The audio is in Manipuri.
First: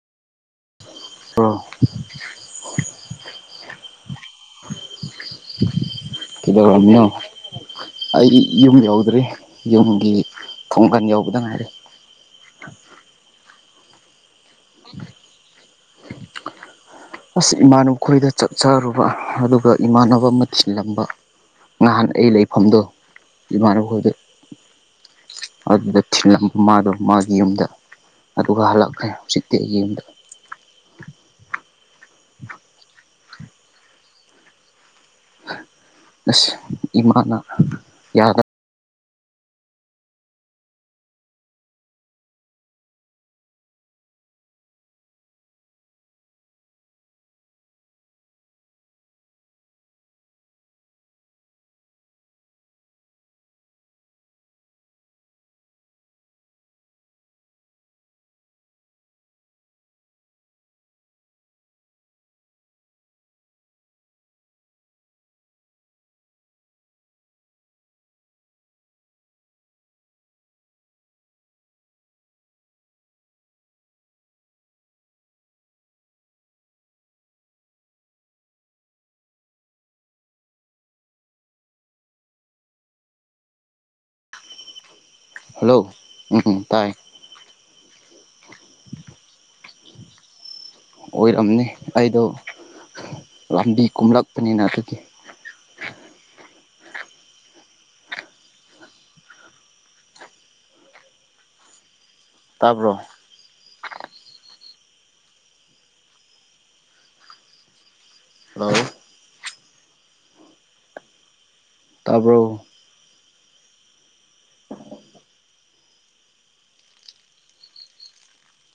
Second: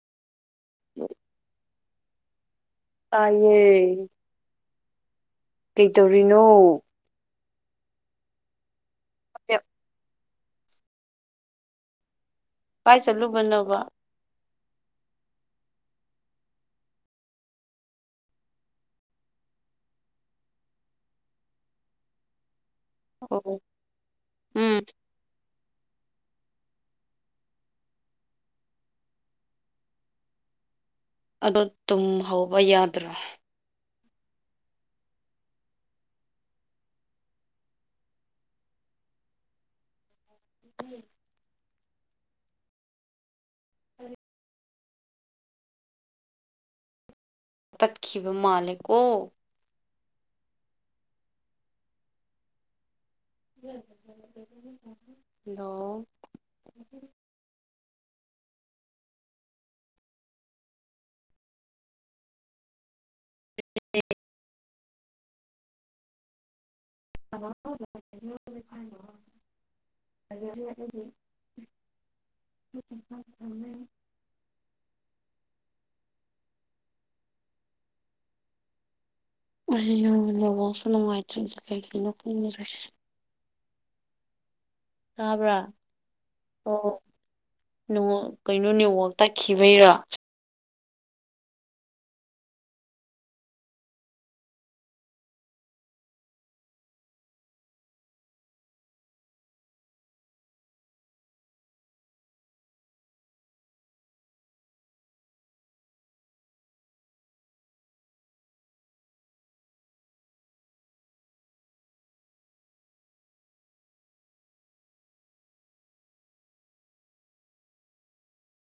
ꯕ꯭ꯔꯣ ꯇꯥꯏꯌꯦ ꯀꯩꯇꯧꯔꯤꯅꯣ ꯀꯩꯗꯧꯔꯝꯃꯤꯅꯣ ꯑꯩꯗꯤ ꯌꯨꯝ ꯌꯧꯗ꯭ꯔꯤ ꯌꯨꯝꯒꯤ ꯊꯣꯡꯒꯟ ꯌꯧꯕꯗ ꯉꯥꯏꯔꯦ ꯀꯥꯏ ꯆꯠꯂꯨꯕꯅꯣꯕ ꯑꯁ ꯏꯃꯥꯟꯅꯕ ꯈꯣꯏꯗ ꯆꯥꯛ ꯆꯔꯨꯕ ꯑꯗꯨꯒ ꯏꯃꯥꯟꯅꯕ ꯑꯃꯥ ꯊꯤꯜꯂꯝꯕ ꯉꯍꯥꯟ ꯑꯩ ꯂꯩꯐꯝꯗꯣ ꯑꯣ ꯏꯃꯥꯟꯅꯕ ꯈꯣꯏꯗ ꯎꯝ ꯑꯗꯣ ꯊꯤꯜꯂꯝ ꯃꯥꯗꯣ ꯃꯥꯒꯤ ꯌꯨꯝꯗ ꯑꯗꯨꯒ ꯍꯜꯂꯛꯈ꯭ꯔꯦ ꯍꯧꯖꯤꯛꯇꯤ ꯑꯩꯒꯤ ꯌꯨꯝꯗ ꯑꯗꯣ ꯇꯨꯝꯍꯧꯕ ꯌꯥꯗ꯭ꯔꯣ ꯑꯁ ꯏꯃꯥꯅ ꯌꯥꯗ ꯌꯦ [unintelligible] [inaudible] ꯎ [unintelligible] [inaudible] ꯇꯠꯈꯤꯕ ꯃꯥꯜꯂꯦꯀꯣ ꯍꯜꯂꯣ ꯎ [unintelligible] ꯑꯣ [unintelligible] [unintelligible] [inaudible] ꯃꯁꯤ ꯌꯧꯅ ꯅꯦꯠꯋꯥꯔꯛꯁꯨ ꯅꯨꯡꯉꯥꯏꯇ꯭ꯔꯤꯁꯦ ꯀꯩꯒꯤꯅꯣ ꯈꯪꯅꯁꯦ [unintelligible] ꯇꯥꯕ꯭ꯔꯥ ꯍꯜꯂꯣ ꯎꯝ ꯑꯣ ꯇꯥꯏ ꯅꯋꯥ ꯀꯩꯅꯣ ꯅꯦꯠꯋꯥꯔꯛ ꯇꯠꯈꯤꯕꯩꯔꯥ ꯑꯣꯏꯔꯝꯅꯤ ꯑꯩꯗꯣ ꯂꯝꯕꯤ ꯀꯨꯝꯂꯛꯄꯅꯤꯅ ꯑꯗꯨꯒꯤ ꯇꯥꯕ꯭ꯔꯣ ꯍꯜꯂꯣ ꯇꯥꯕ꯭ꯔꯣ